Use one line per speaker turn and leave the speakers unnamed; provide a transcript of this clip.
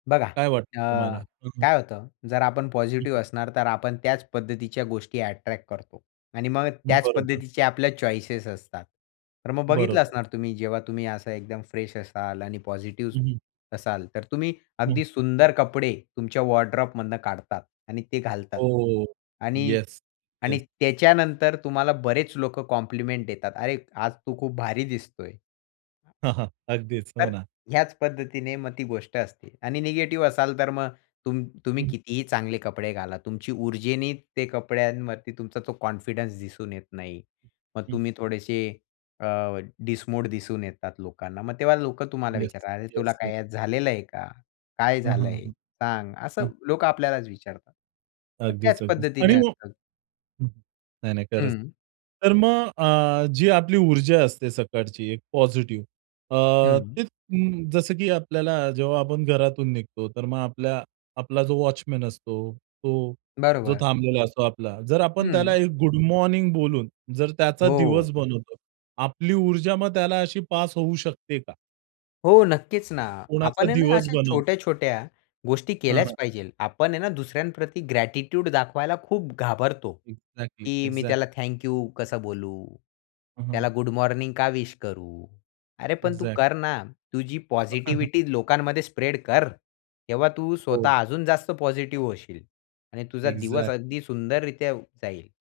बघा
काय वाटतं तुम्हाला?
अ,
हं, हं.
काय होतं, जर आपण
हं,
पॉझिटिव्ह
हं.
असणार, तर आपण त्याच पद्धतीच्या गोष्टी अट्रॅक्ट करतो आणि मग
हं,
त्याच
बरोबर.
पद्धतीचे आपल्या चॉईसेस असतात. तर मग बघितलं
बरोबर.
असणार तुम्ही, जेव्हा तुम्ही असं एकदम फ्रेश असाल आणि पॉझिटिव्ह
हं, हं.
असाल, तर तुम्ही
हं.
अगदी सुंदर कपडे तुमच्या वॉर्डरोब मधून काढतात आणि ते घालतात
ओह!
आणि
येस,
आणि
येस.
त्याच्यानंतर तुम्हाला बरेच लोकं कॉम्प्लिमेंट देतात. अरे! आज तू खूप भारी दिसतोय!
अगदीच. हो
तर
ना.
ह्याच पद्धतीने मग ती गोष्ट असते. आणि निगेटिव्ह असाल, तर मग तुम्ह तुम्ही
हं.
कितीही चांगले कपडे घाला. तुमची ऊर्जेने ते कपड्यांवरती तुमचा तो कॉन्फिडन्स दिसून येत नाही. मग
हं.
तुम्ही थोडेसे अ, डिसमोड दिसून येतात लोकांना. मग तेव्हा लोकं तुम्हाला
येस,
विचारतात. "अरे तुला
येस, येस.
काय झालेलं आहे का? काय
हं, हं,
झालंय सांग?"
हं.
असं
हं.
लोकं आपल्यालाच विचारतात" मग
अगदीच,
त्याच
अगदीच.
पद्धतीने
आणि मग
असतात.
नाही, नाही खरंच.
हं.
तर मग अ, जी आपली ऊर्जा असते, सकाळची एक पॉझिटिव्ह अ,
हं.
ती जसं की आपल्याला जेव्हा आपण घरातून निघतो, तर मग आपल्या आपला जो वॉचमन असतो. तो जो
बरोबर.
थांबलेला असतो आपला. जर आपण त्याला
हं.
एक गुड मॉर्निंग बोलून, जर त्याचा दिवस
हो.
बनवतो, आपली ऊर्जा मग त्याला अशी पास होऊ शकते का?
हो, नक्कीच ना.
कुणाचा
आपण आहे ना
दिवस
अशा
बनवू.
छोट्या, छोट्या गोष्टी
हं,
केल्याच
हं.
पाहिजे. आपण आहे ना दुसऱ्यांप्रती ग्रॅटिट्यूड दाखवायला खूप घाबरतो,
एक्झॅक्टली,
की मी
एक्झॅक्टली.
त्याला थँक यू कसं बोलू?
हं, हं.
त्याला गुड मॉर्निंग का विश करू? अरे पण तू
एक्झॅक्टली.
कर ना. तुझी पॉझिटिव्हिटी लोकांमध्ये स्प्रेड कर. तेव्हा तू
हो.
स्वतः अजून जास्त पॉझिटिव्ह होशील आणि तुझा दिवस
एक्झॅक्टली.
अगदी सुंदररित्या जाईल.